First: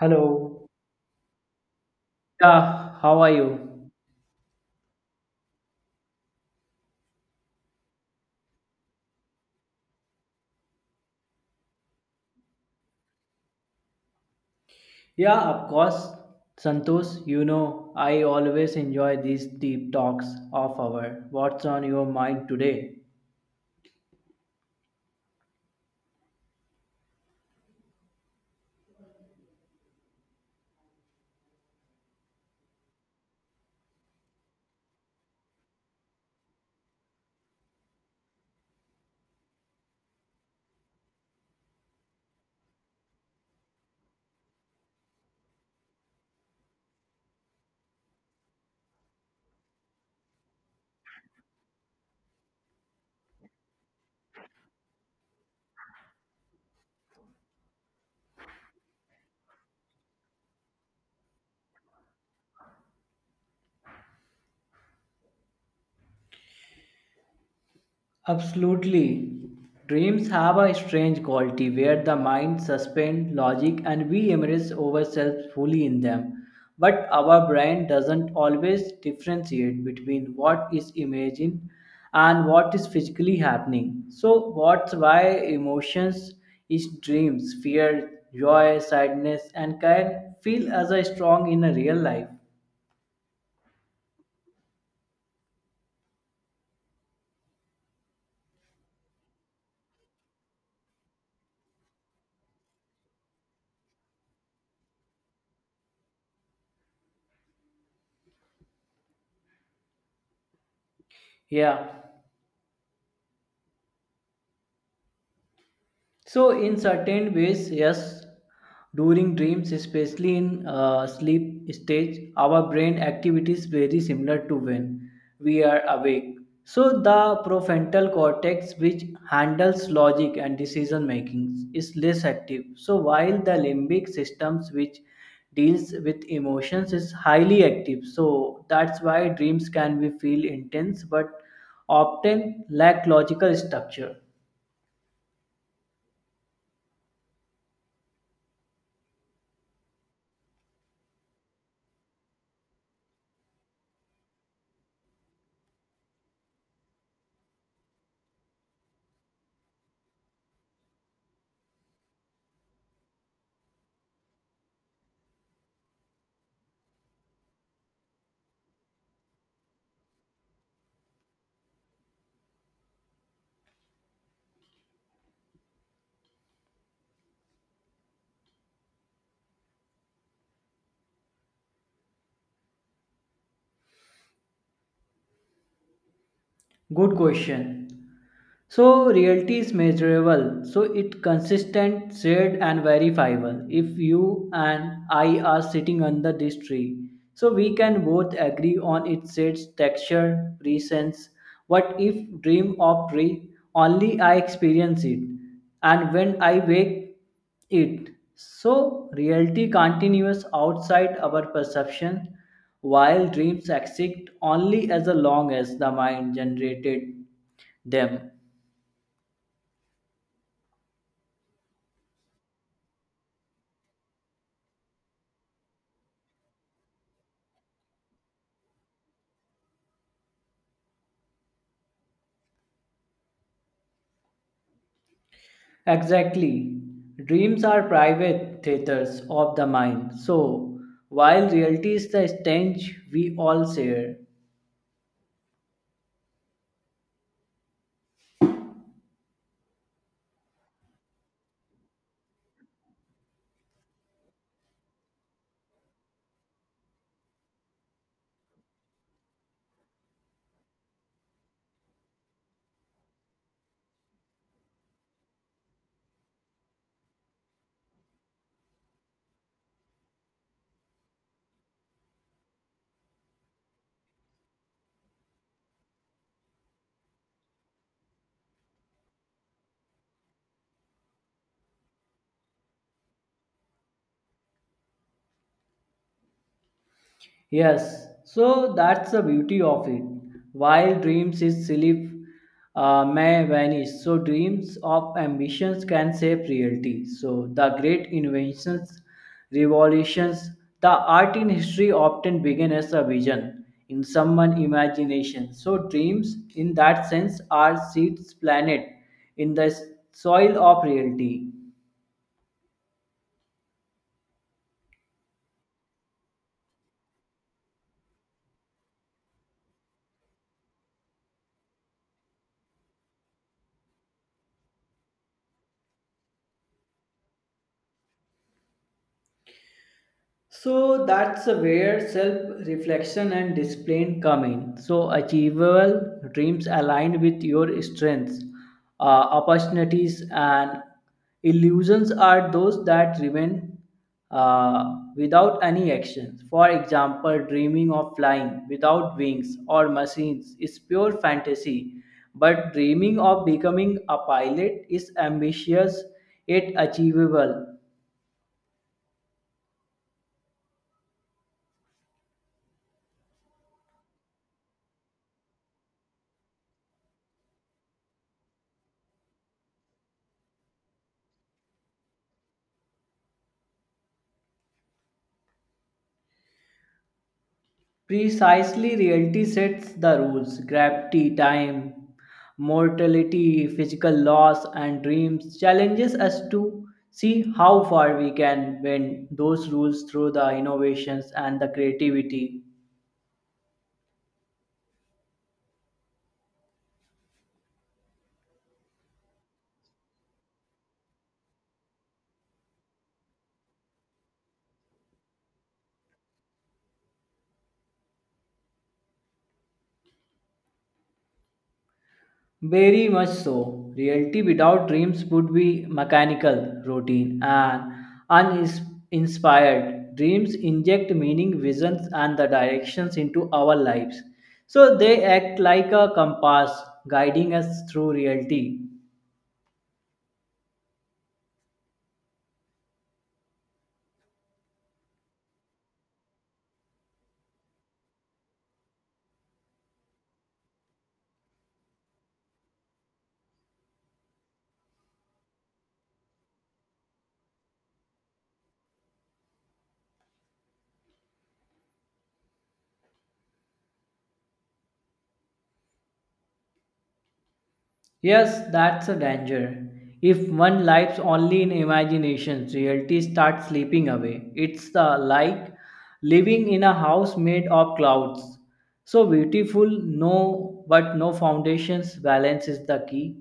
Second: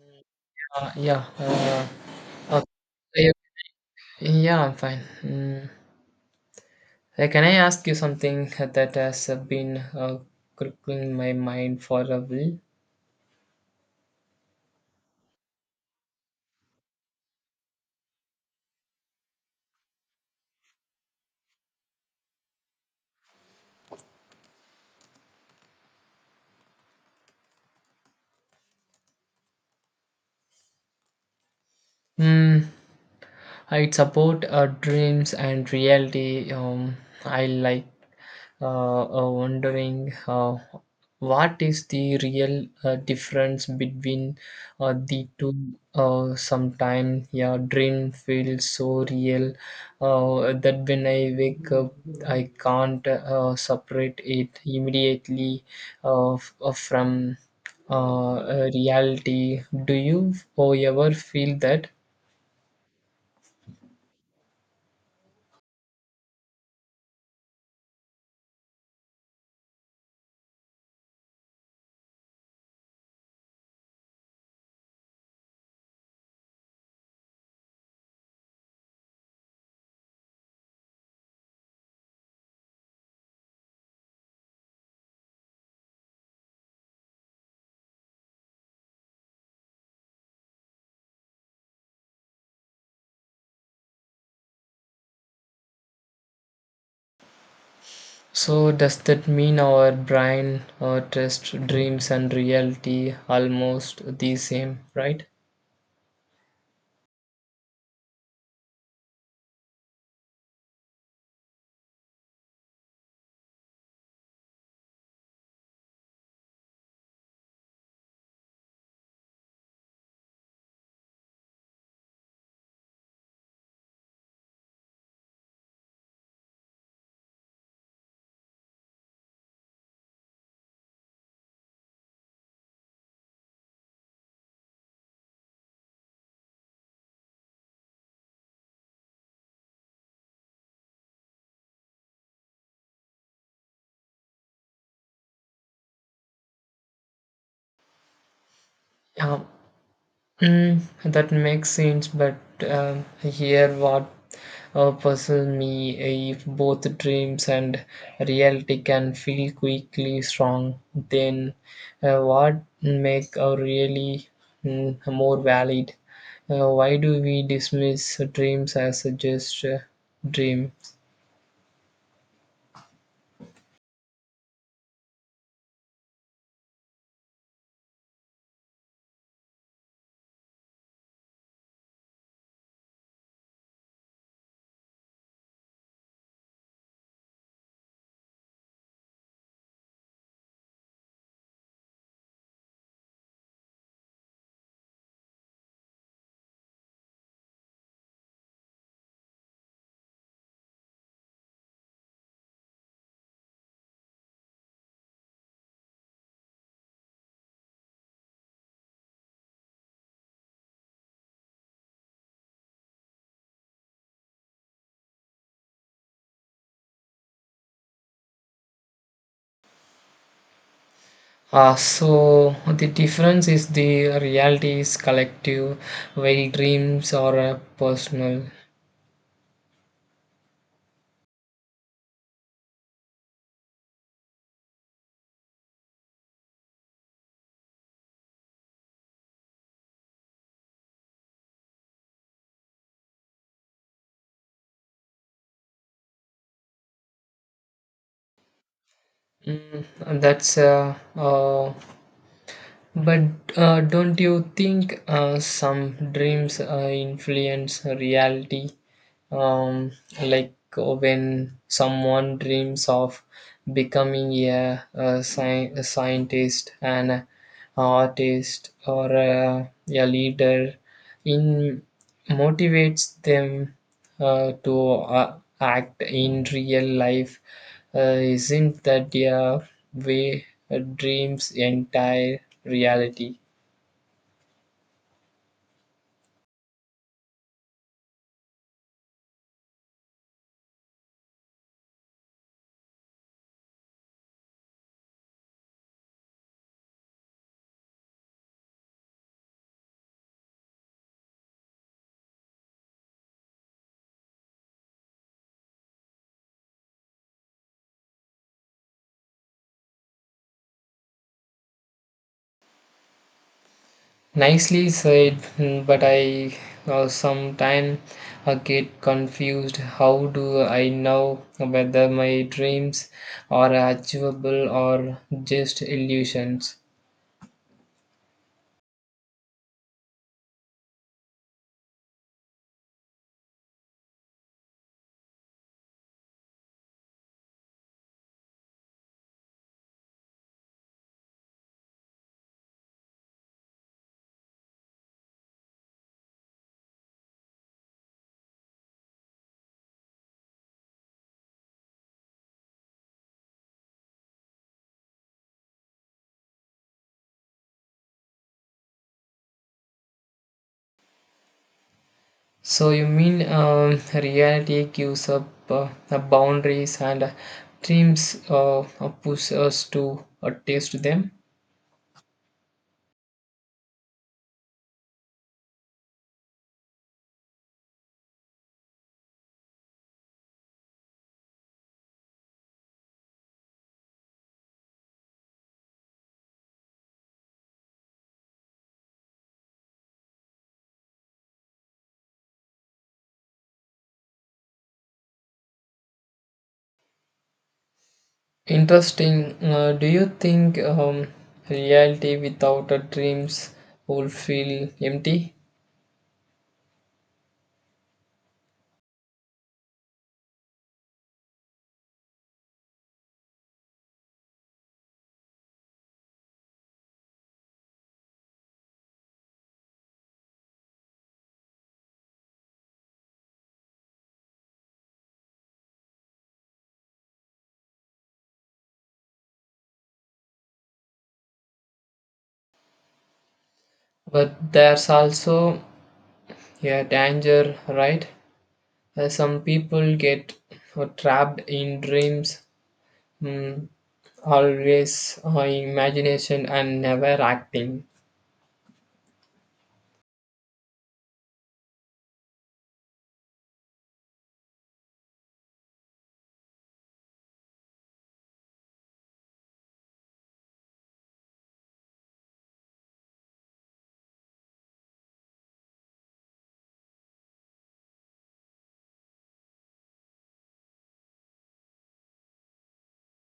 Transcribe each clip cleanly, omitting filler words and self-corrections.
Hello. Uh, yeah, uh, uh, Yeah, how are yeah, you? yeah, I'm fine. Mm. Can I ask you something that has been crippling my mind for a while? Yeah, of course. Santosh, you know, I always enjoy these deep talks of our. What's on your mind today? Mm. It's about dreams and reality. I like wondering what is the real difference between the two. Sometimes, yeah, dream feels so real that when I wake up, I can't separate it immediately from reality. Do you ever feel that? Absolutely. Dreams have a strange quality where the mind suspends logic and we immerse ourselves fully in them. But our brain doesn't always differentiate between what is imagined and what is physically happening. So, what's why emotions is dreams, fear, joy, sadness, and can feel as a strong in a real life. So does that mean our brain test dreams and reality almost the same, right? Yeah. So, in certain ways, yes, during dreams, especially in sleep stage, our brain activities very similar to when we are awake. So, the prefrontal cortex, which handles logic and decision making, is less active. So, while the limbic systems, which deals with emotions, is highly active. So, that's why dreams can be feel intense but often lack logical structure. Yeah, mm, that makes sense. But here, what puzzles me if both dreams and reality can feel quickly strong, then what make a really, mm, more valid? Why do we dismiss dreams as just dreams? Good question. So reality is measurable. So it consistent, shared, and verifiable. If you and I are sitting under this tree, so we can both agree on its shades, texture, presence. What if dream of tree? Only I experience it, and when I wake it. So, reality continues outside our perception, while dreams exist only as long as the mind generated them. So the difference is the reality is collective, while dreams are personal. Exactly. Dreams are private theaters of the mind. So, while reality is the stage we all share, Mm, and that's but don't you think some dreams influence reality? Um, like when someone dreams of becoming a scientist and artist or a leader in motivates them to uh, act in real life, uh, isn't that their way a dream's entire reality? yes, so that's the beauty of it. While dreams is sleep may vanish, so dreams of ambitions can shape reality. So the great inventions, revolutions, the art in history often begin as a vision in someone's imagination. So dreams, in that sense, are seeds planted in the soil of reality. Nicely said, mm, but I sometimes get confused how do I know whether my dreams are achievable or just illusions? So that's where self reflection and discipline come in. So, achievable dreams aligned with your strengths, opportunities, and illusions are those that remain without any actions. For example, dreaming of flying without wings or machines is pure fantasy, but dreaming of becoming a pilot is ambitious yet achievable. So you mean, reality gives up the boundaries and dreams push us to taste them? Precisely, reality sets the rules. Gravity, time, mortality, physical loss, and dreams challenges us to see how far we can bend those rules through the innovations and the creativity. Interesting. Do you think, reality without dreams will feel empty? Very much so. Reality without dreams would be mechanical, routine, and uninspired. Dreams inject meaning, visions, and the directions into our lives. So they act like a compass guiding us through reality. But there's also a danger, right? Some people get trapped in dreams, mm, always imagination and never acting. Yes, that's a danger. If one lives only in imagination, reality starts slipping away. It's the like living in a house made of clouds. So beautiful, no, but no foundations. Balance is the key.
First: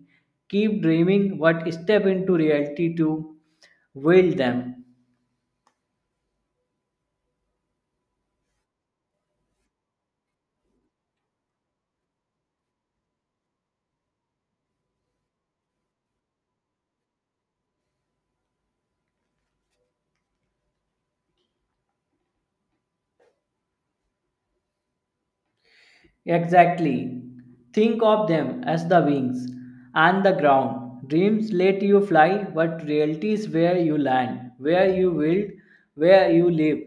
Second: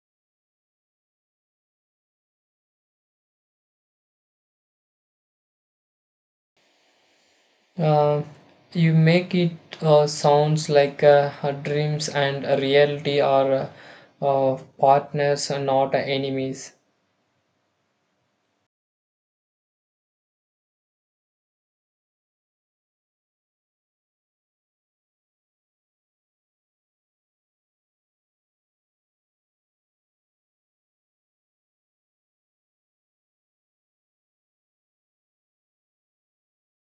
Keep dreaming, but step into reality to wield them. Uh, you make it sounds like her dreams and a reality are partners and not enemies. Exactly. Think of them as the wings and the ground. Dreams let you fly, but reality is where you land, where you build, where you live.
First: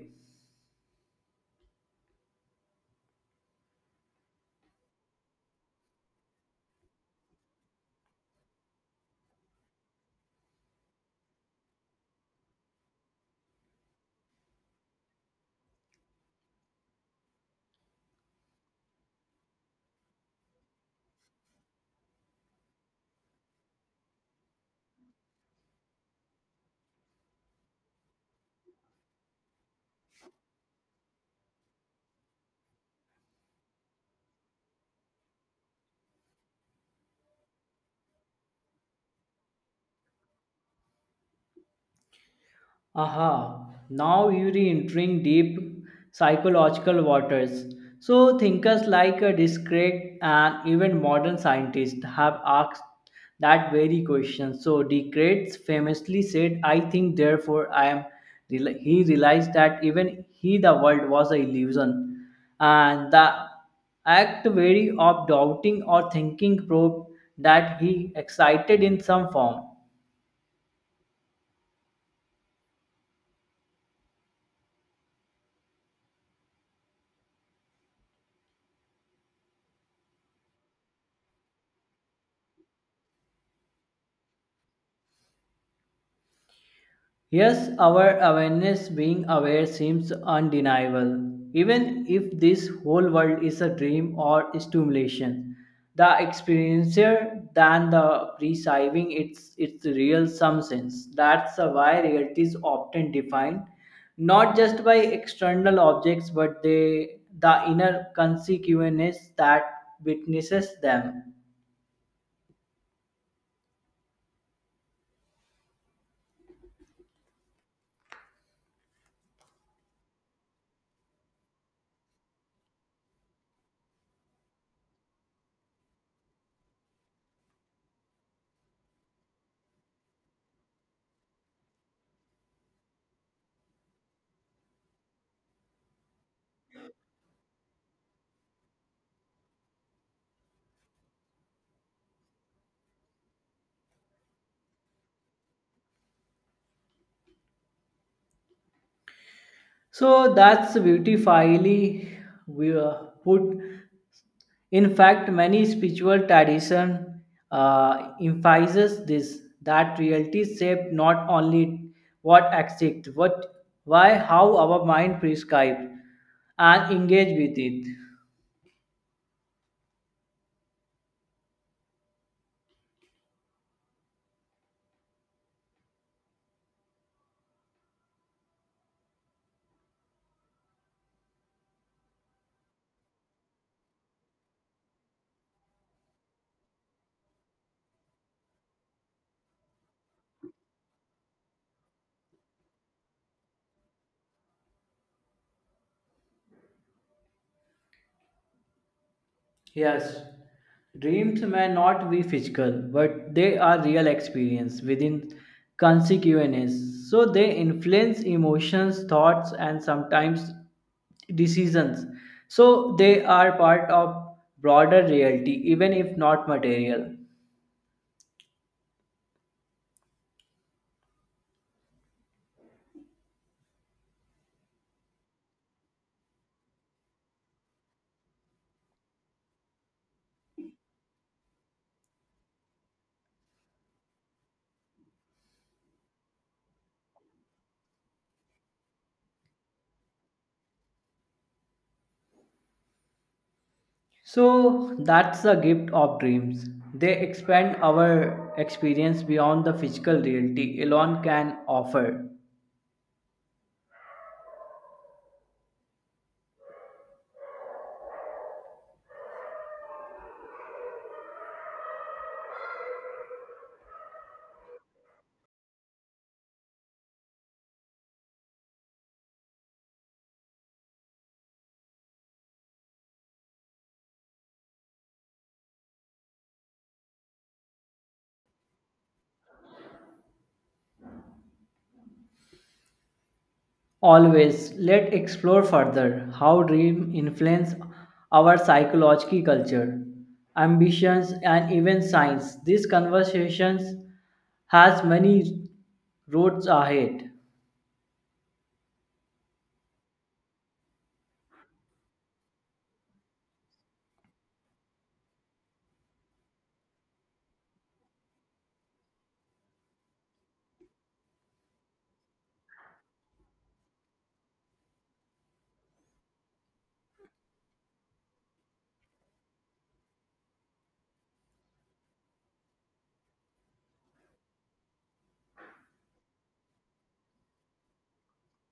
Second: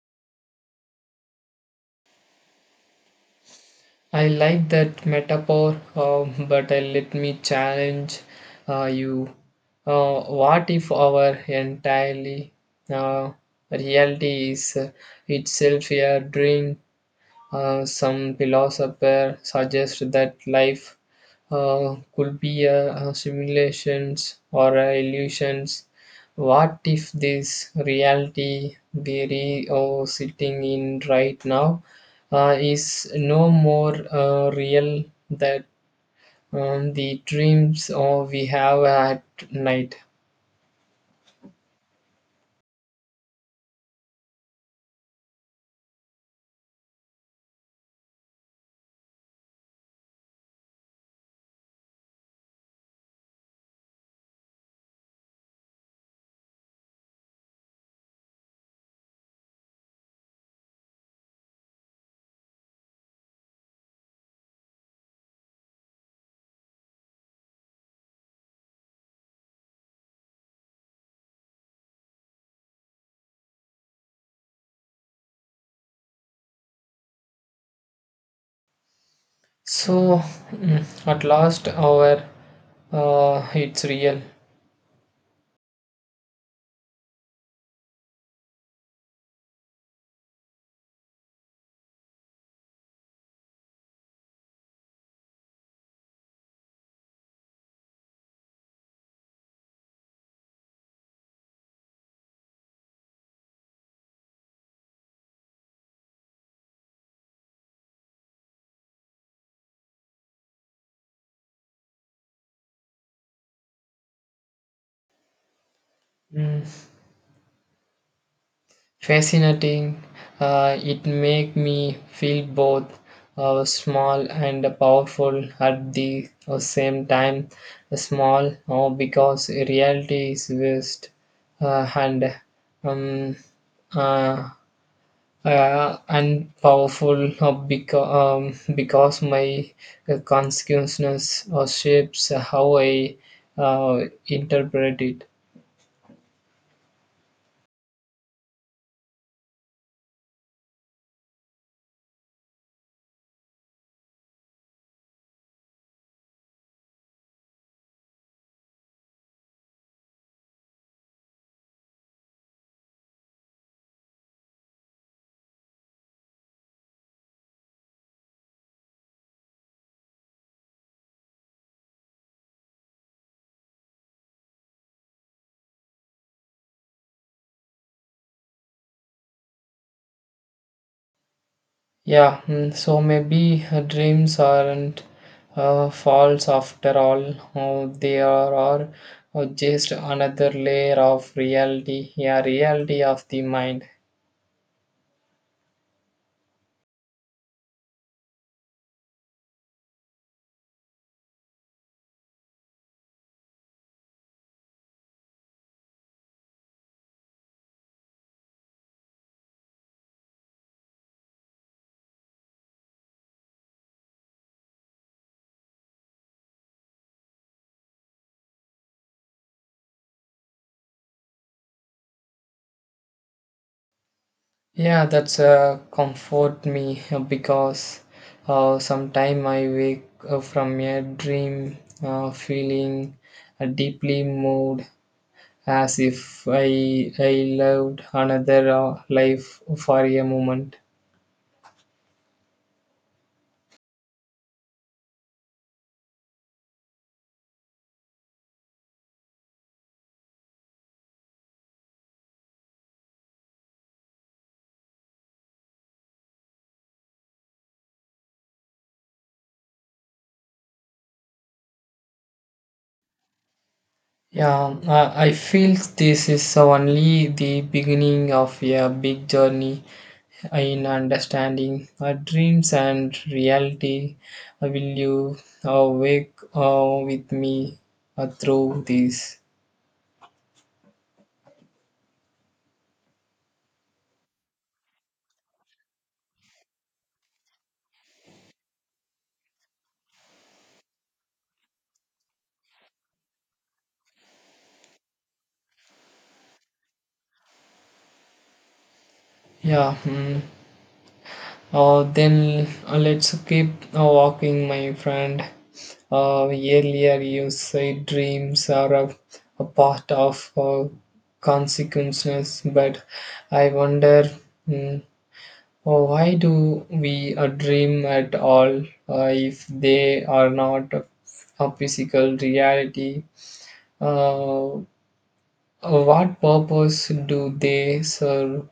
I like that metaphor, but let me challenge you. What if our entirely uh, reality is itself a dream? Some philosophers suggest that life could be a simulations or a illusions. What if this reality we are sitting in right now is no more real than, the dreams or we have at night? Aha, now you're entering deep psychological waters. So, thinkers like a discrete and even modern scientists have asked that very question. So, Descartes famously said, I think, therefore I am. He realized that even he, the world, was an illusion. And the act very of doubting or thinking proved that he excited in some form. So mm, at last, our, it's real. Yes, our awareness being aware seems undeniable. Even if this whole world is a dream or stimulation, the experiencer than the perceiving its real some sense. That's why reality is often defined not just by external objects but they, the inner consequences that witnesses them. Mm. Fascinating. It make me feel both small and powerful at the same time. Small because reality is vast and um, uh, and powerful because my consciousness shapes how I uh, interpret it. So that's beautifully we put. In fact, many spiritual tradition emphasizes this that reality shaped not only what exists, but why how our mind prescribes and engage with it. Yeah, mm, so maybe her dreams aren't false after all. Oh, they are, are just another layer of reality. Yeah, reality of the mind. Yes, dreams may not be physical, but they are real experience within consequences. So they influence emotions, thoughts, and sometimes decisions. So they are part of broader reality, even if not material. Yeah, that's comfort me because sometime I wake from a dream feeling deeply moved as if I loved another life for a moment. So that's the gift of dreams. They expand our experience beyond the physical reality alone can offer. Yeah, I feel this is only the beginning of a big journey in understanding our dreams and reality. Will you wake with me through this? Always, let's explore further how dreams influence our psychological culture, ambitions, and even science. These conversations has many roads ahead. Yeah, mm. Then let's keep walking, my friend. Earlier, you said dreams are a part of consequences, but I wonder, mm. Oh, why do we dream at all if they are not a physical reality? Uh, uh, what purpose do they serve?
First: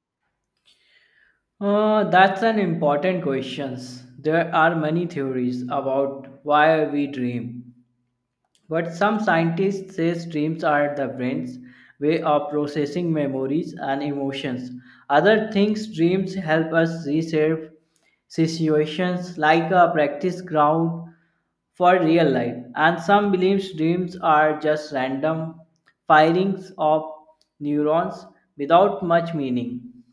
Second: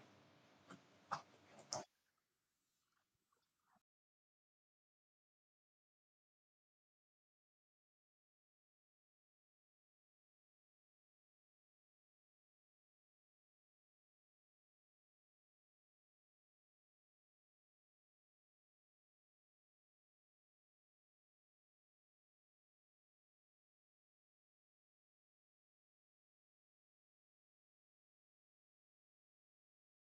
That's an important question. There are many theories about why we dream. But some scientists say dreams are the brain's way of processing memories and emotions. Other things dreams help us reshape situations like a practice ground for real life. And some believe dreams are just random firings of neurons without much meaning.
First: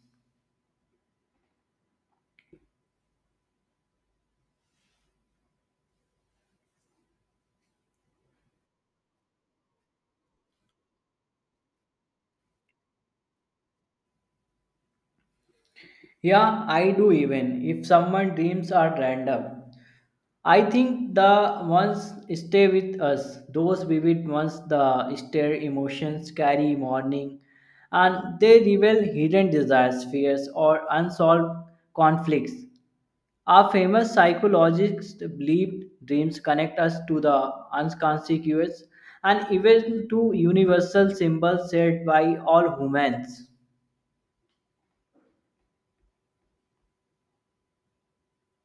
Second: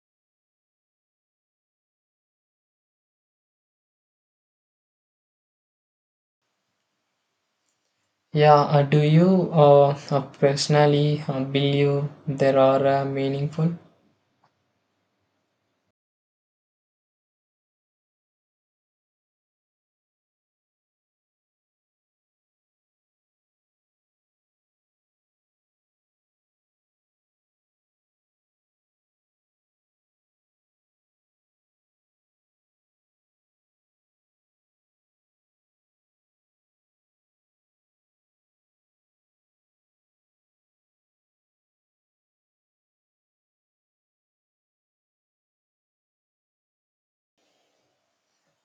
Yeah, do you personally believe there are meaningful? Yeah, I do even if someone dreams are random. I think the ones stay with us, those vivid ones, the stir emotions carry morning, and they reveal hidden desires, fears, or unsolved conflicts. Our famous psychologists believe dreams connect us to the unconscious and even to universal symbols shared by all humans.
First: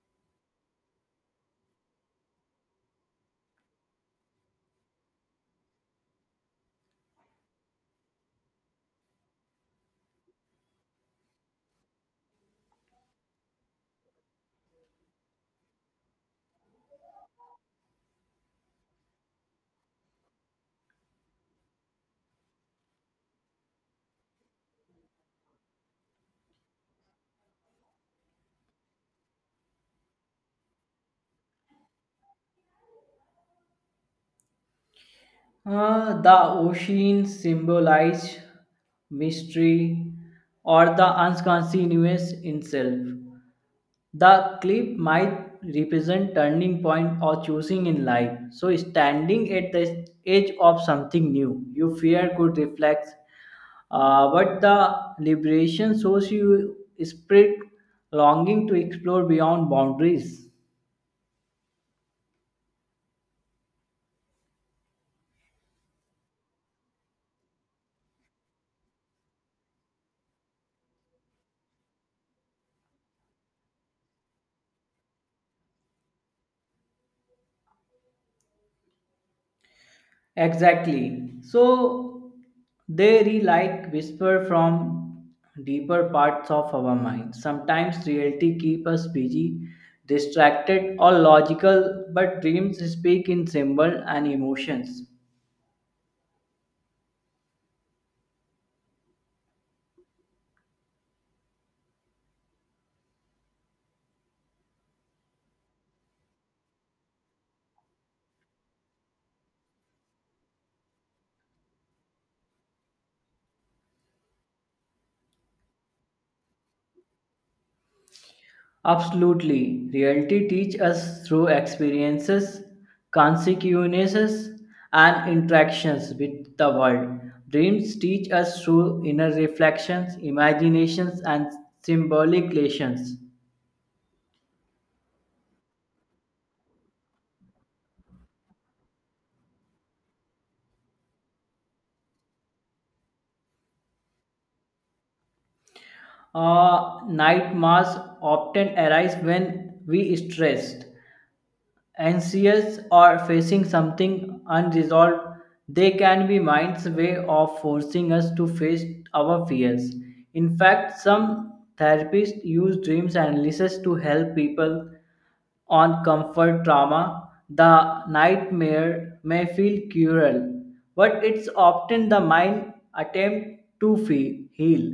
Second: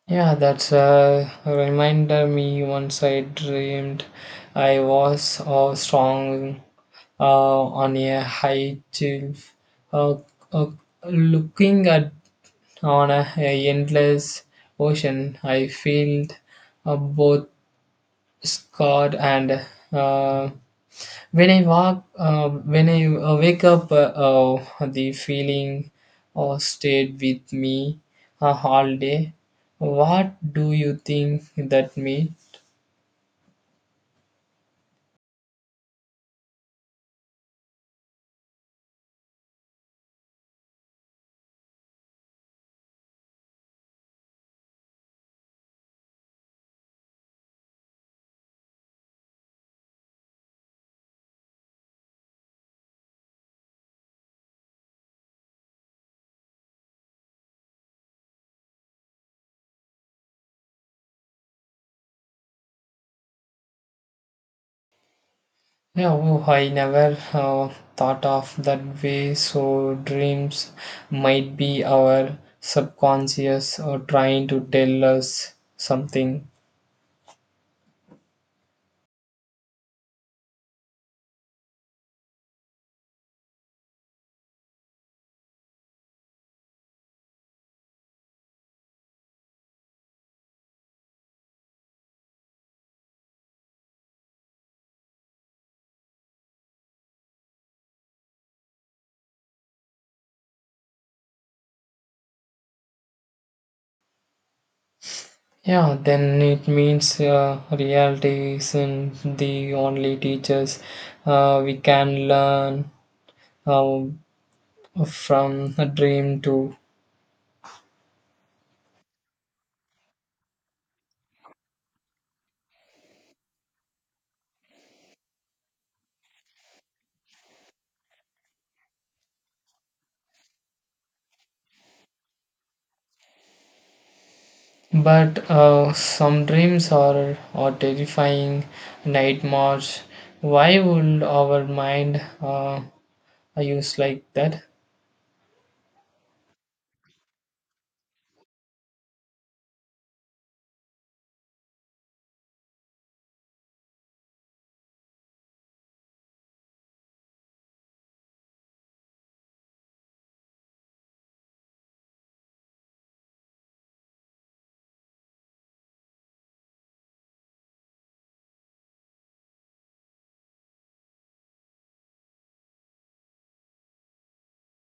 Yeah, that's a reminder me once I dreamed I was strong uh, on a high shelf, uh, uh, looking at on a endless ocean. I feel both scared and uh, when I wake up, the feeling stayed with me all day. What do you think that means? The ocean symbolizes mystery or the unconscious in self. The cliff might represent turning point or choosing in life. So standing at the edge of something new, you fear could reflect. But the liberation shows you spirit longing to explore beyond boundaries. Yeah, oh, I never thought of that way. So dreams might be our subconscious or trying to tell us something. Exactly. So they re like whisper from deeper parts of our mind. Sometimes reality keep us busy, distracted or logical, but dreams speak in symbol and emotions. Yeah, then it means reality isn't the only teachers. We can learn uh, from a dream too. Absolutely. Reality teach us through experiences, consequences, and interactions with the world. Dreams teach us through inner reflections, imaginations, and symbolic relations. But some dreams are terrifying, nightmares. Why would our mind use like that? Nightmares often arise when we stressed, anxious, or facing something unresolved. They can be mind's way of forcing us to face our fears. In fact, some therapists use dreams analysis to help people on comfort trauma, the nightmare may feel cruel, but it's often the mind attempt to heal.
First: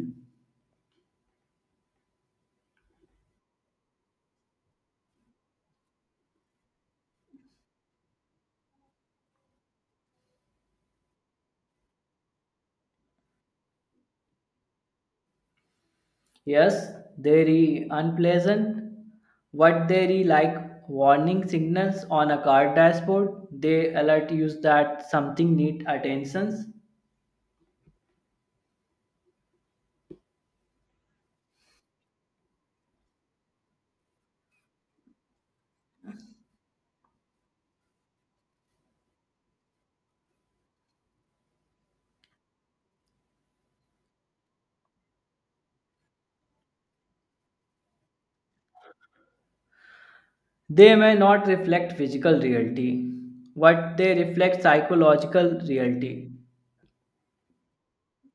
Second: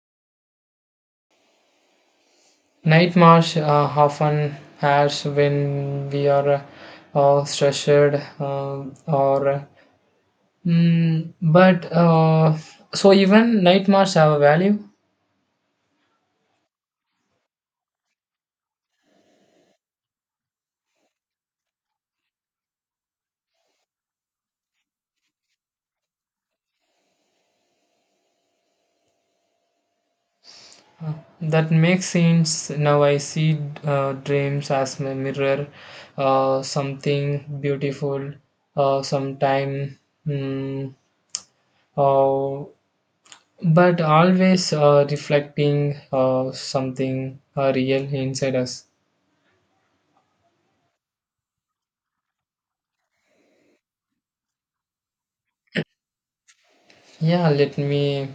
Nightmares often has when we are stressed or, mm, but so even nightmares have a value. Yes, they are unpleasant. What they are like warning signals on a car dashboard, they alert you that something needs attention. That makes sense. Now I see dreams as my mirror, something beautiful, sometime, mm, uh, but always reflecting something real inside us. They may not reflect physical reality, but they reflect psychological reality. Yeah, let me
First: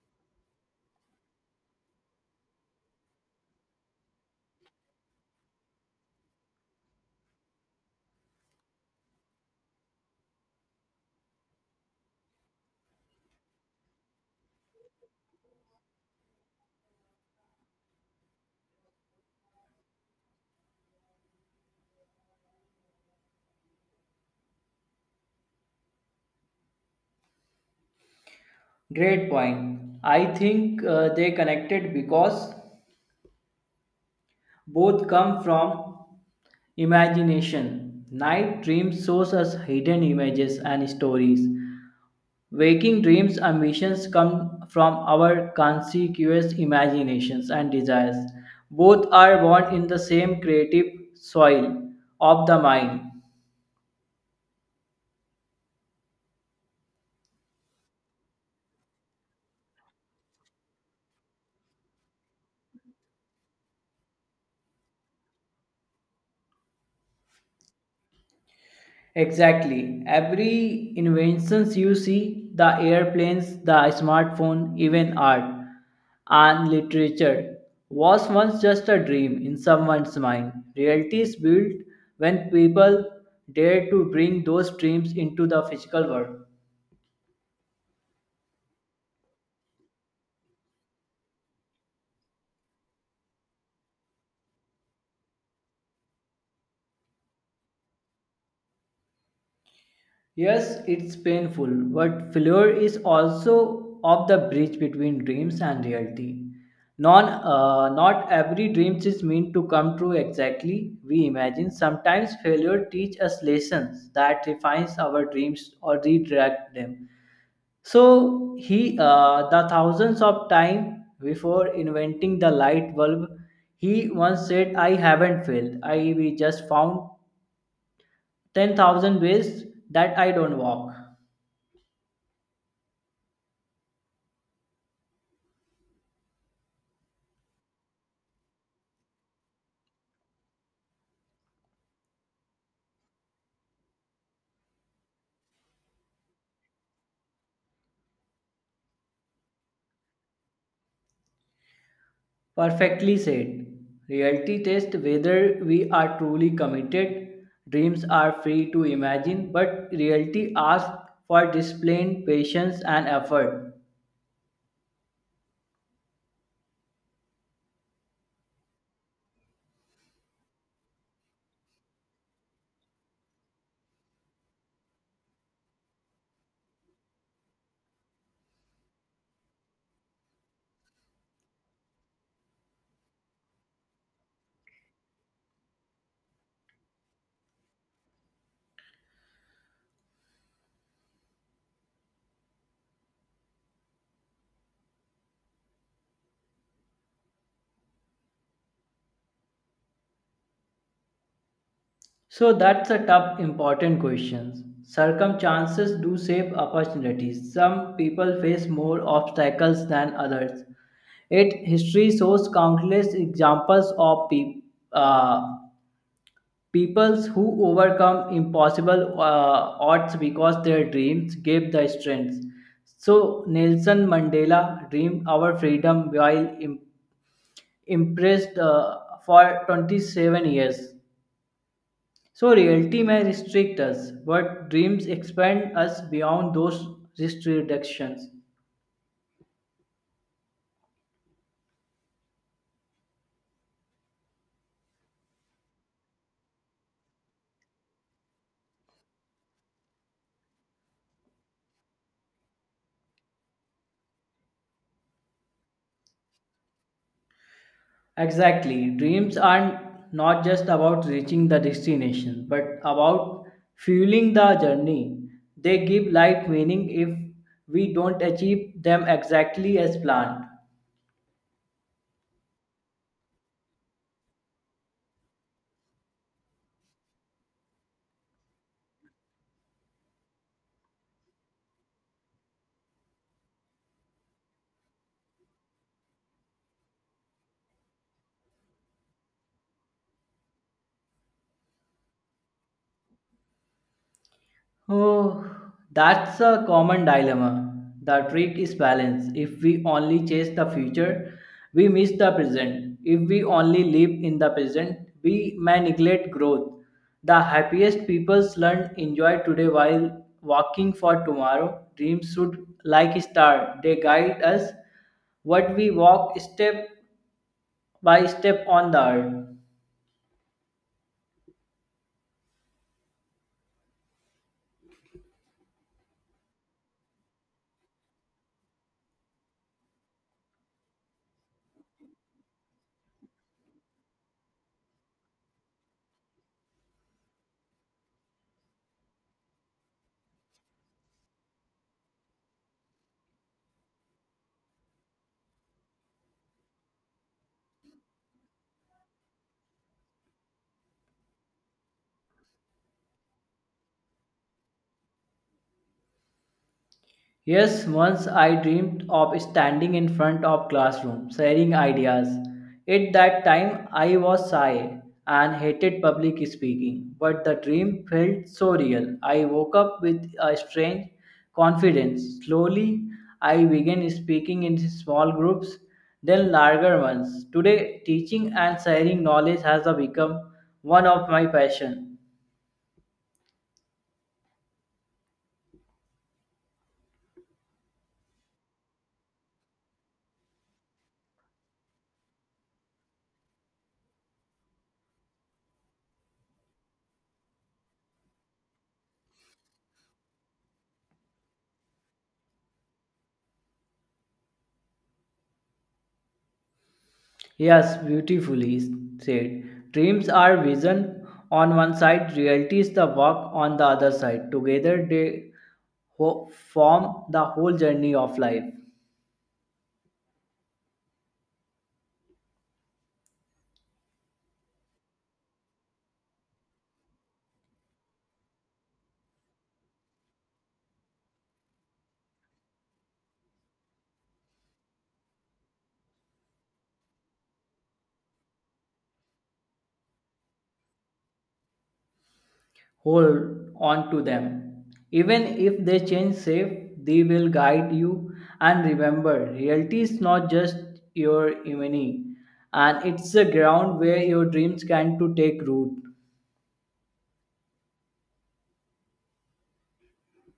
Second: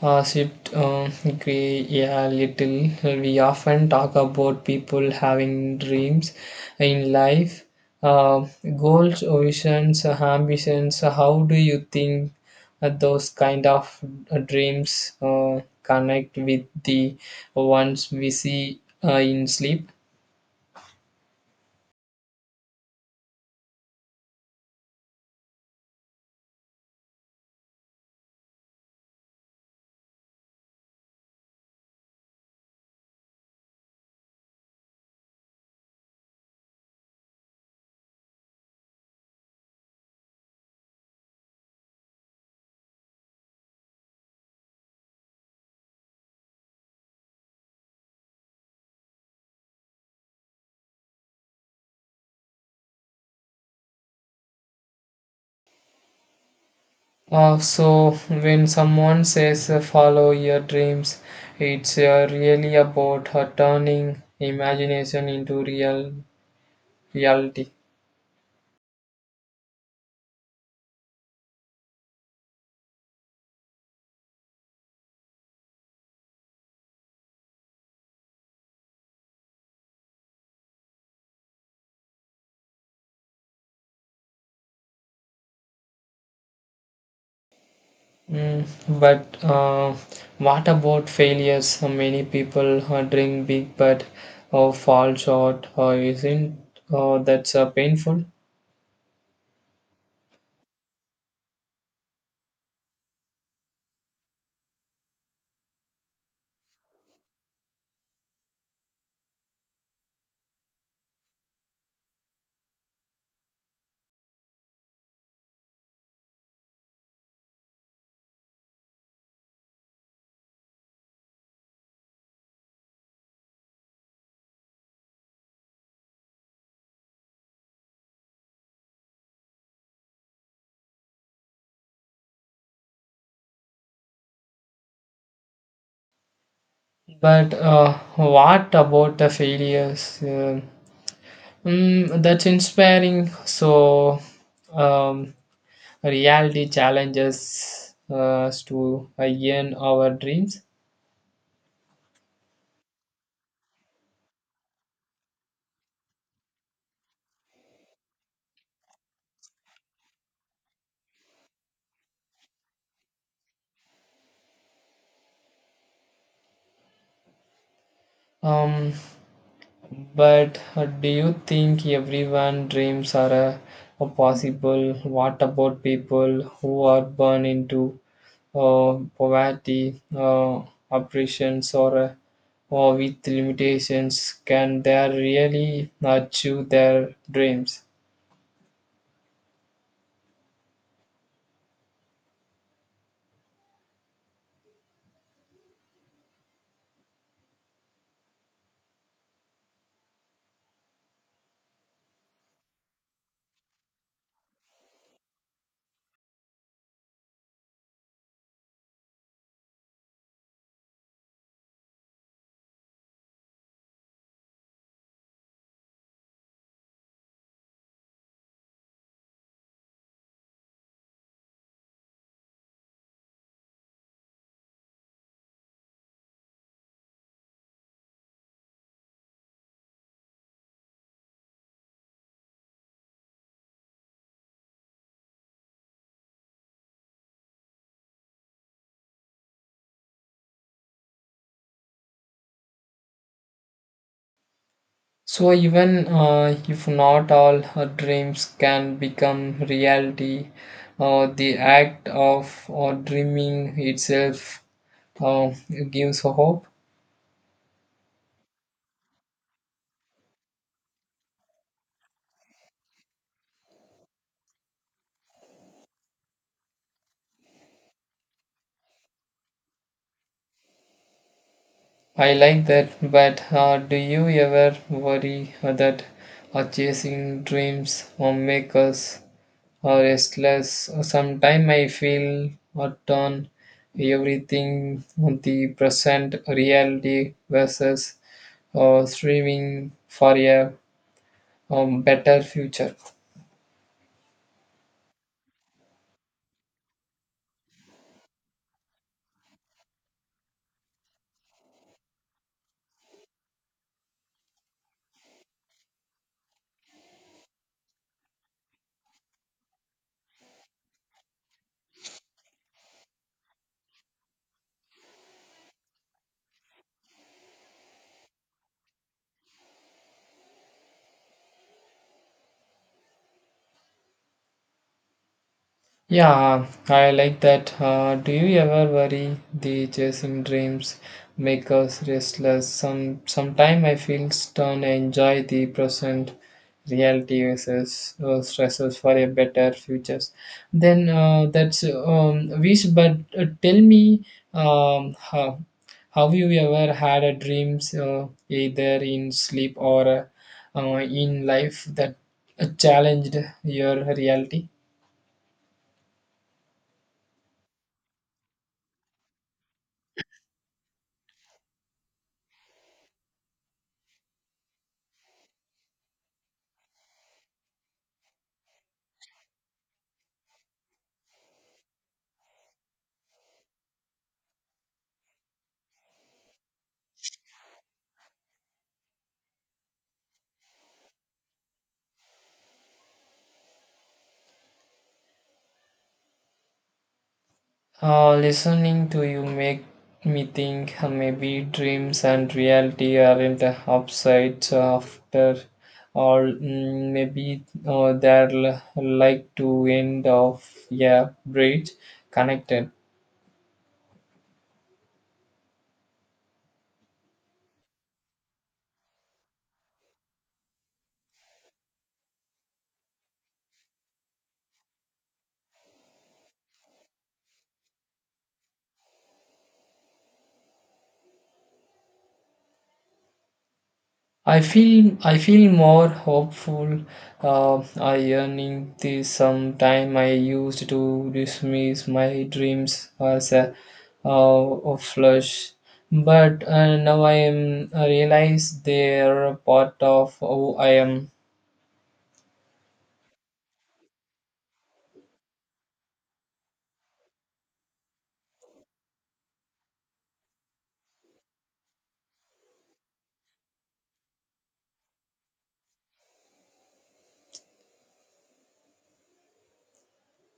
shift, gray a little. We often talk about people having dreams in life, uh, goals, visions, ambitions. How do you think those kind of dreams connect with the ones we see in sleep? Great point. I think they connected because both come from imagination. Night dreams shows us hidden images and stories. Waking dreams, ambitions come from our conspicuous imaginations and desires. Both are born in the same creative soil of the mind. So when someone says follow your dreams, it's really about turning imagination into real reality. Exactly. Every inventions you see, the airplanes, the smartphone, even art and literature, was once just a dream in someone's mind. Reality is built when people dare to bring those dreams into the physical world. Mm, but what about failures? Many people dream big but fall short. Isn't that's painful? Yes, it's painful, but failure is also of the bridge between dreams and reality. Not every dream is meant to come true exactly we imagine. Sometimes failure teach us lessons that refines our dreams or redirect them. The thousands of time before inventing the light bulb, he once said, "I haven't failed. I we just found 10,000 ways that I don't walk." But what about the failures? Mm, that's inspiring. So, um, reality challenges us to earn our dreams. Perfectly said. Reality tests whether we are truly committed. Dreams are free to imagine, but reality asks for discipline, patience, and effort. Um, but do you think everyone dreams are possible? What about people who are born into poverty, oppressions, or with limitations? Can they really achieve their dreams? So that's a tough, important question. Circumstances do shape opportunities. Some people face more obstacles than others. Yet history shows countless examples of people. Peoples who overcome impossible odds because their dreams gave the strength. So Nelson Mandela dreamed our freedom while im- impressed for 27 years. So reality may restrict us, but dreams expand us beyond those restrictions. So even if not all her dreams can become reality, the act of dreaming itself uh, gives hope. Exactly. Dreams are not just about reaching the destination, but about fueling the journey. They give life meaning if we don't achieve them exactly as planned. I like that, but do you ever worry that chasing dreams make us restless? Sometimes I feel torn everything the present reality versus striving for a, better future. Oh, that's a common dilemma. The trick is balance. If we only chase the future, we miss the present. If we only live in the present, we may neglect growth. The happiest people learn enjoy today while walking for tomorrow. Dreams should like a star. They guide us what we walk step by step on the earth. Yeah, I like that. Do you ever worry the chasing dreams make us restless? Sometime I feel stern and enjoy the present reality versus stresses for a better futures. Then that's, wish. But tell me, how have you ever had a dreams either in sleep or in life that challenged your reality? Yes, once I dreamed of standing in front of classroom, sharing ideas. At that time, I was shy and hated public speaking, but the dream felt so real. I woke up with a strange confidence. Slowly, I began speaking in small groups, then larger ones. Today, teaching and sharing knowledge has become one of my passions. Listening to you make me think maybe dreams and reality aren't upsides after all. Mm, maybe they're like to end of yeah bridge connected. Yes, beautifully said. Dreams are vision on one side, reality is the work on the other side. Together they form the whole journey of life. I feel more hopeful. Uh, I earning the some time I used to dismiss my dreams as uh, a flush, but now I realize they are a part of who I am. Hold on to them. Even if they change shape, they will guide you. And remember, reality is not just your enemy, and it's the ground where your dreams can to take root.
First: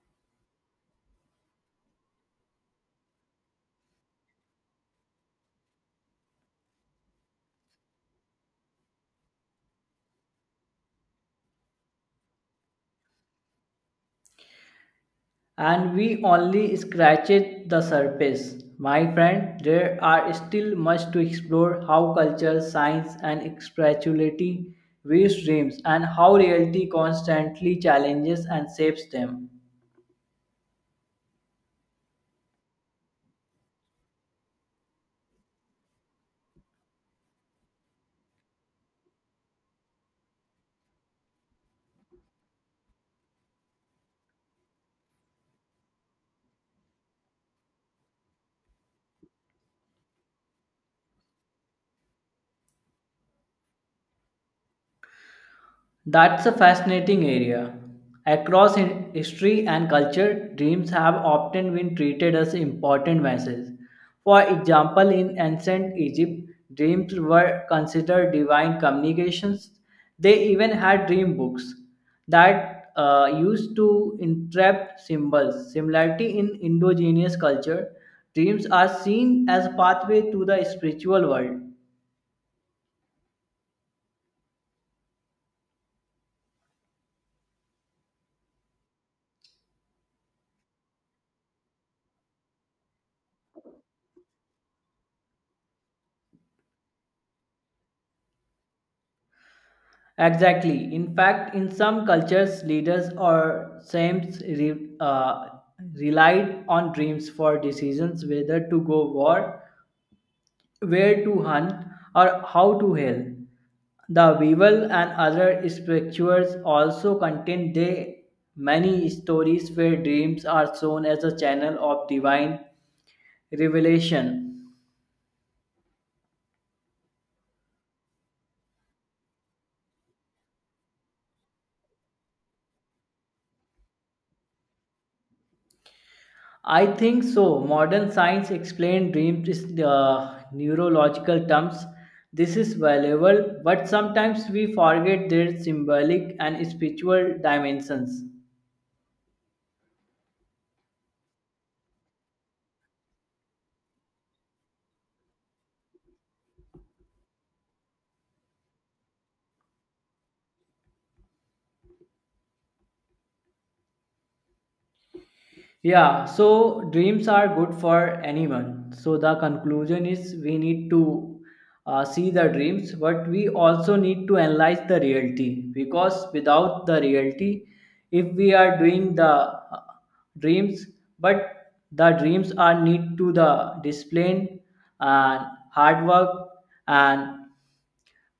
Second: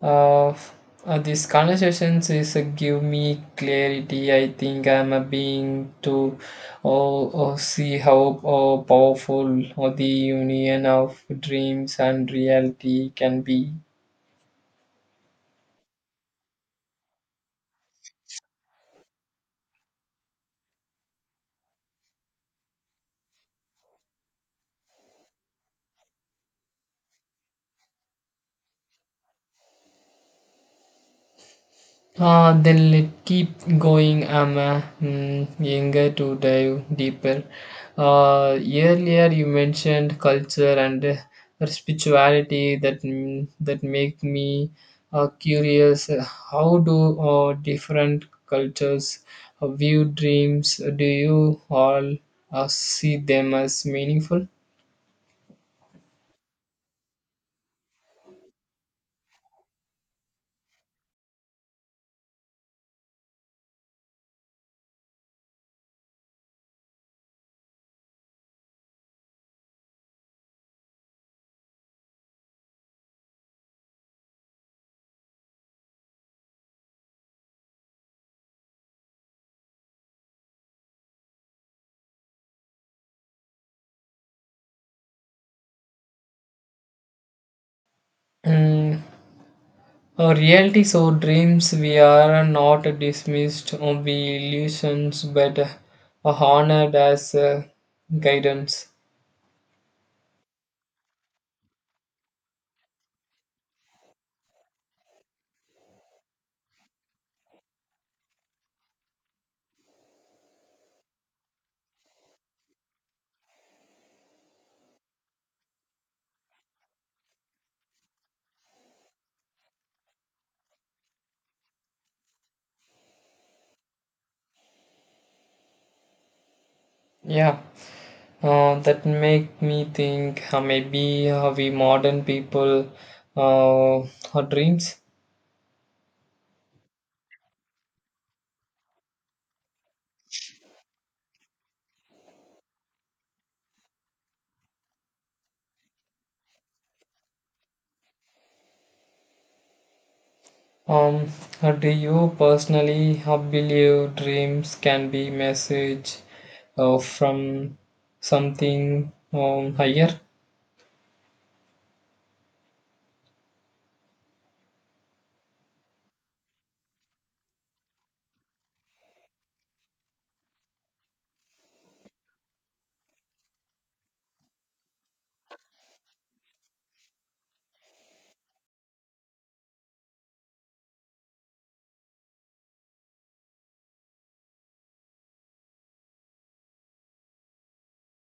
Uh, these conversations is give me clarity. I think I'm being to, oh, see how, powerful, oh, the union of dreams and reality can be. And we only scratched the surface. My friend, there are still much to explore how culture, science, and spirituality weave dreams and how reality constantly challenges and shapes them. Then let us keep going. I'm mm, younger to dive deeper. Uh, earlier you mentioned culture and spirituality that mm, that make me curious. How do different cultures view dreams? Do you all see them as meaningful? That's a fascinating area. Across history and culture, dreams have often been treated as important messages. For example, in ancient Egypt, dreams were considered divine communications. They even had dream books that used to interpret symbols. Similarity in indigenous culture, dreams are seen as a pathway to the spiritual world. Mm, a reality so dreams we are not dismissed or be illusions but honored as guidance. Exactly. In fact, in some cultures, leaders or saints relied on dreams for decisions whether to go war, where to hunt, or how to heal. The Bible and other scriptures also contain the many stories where dreams are shown as a channel of divine revelation. Yeah, that make me think maybe we modern people our dreams. I think so. Modern science explains dreams in neurological terms. This is valuable, but sometimes we forget their symbolic and spiritual dimensions. Um, do you personally believe dreams can be message from something, higher? Yeah, so dreams are good for anyone. So the conclusion is we need to see the dreams, but we also need to analyze the reality because without the reality, if we are doing the dreams, but the dreams are need to the discipline and hard work and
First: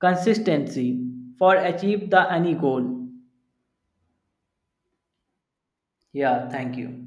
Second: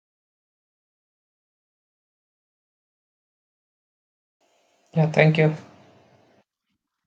consistency for achieve the any goal. Yeah, thank you. Yeah, thank you.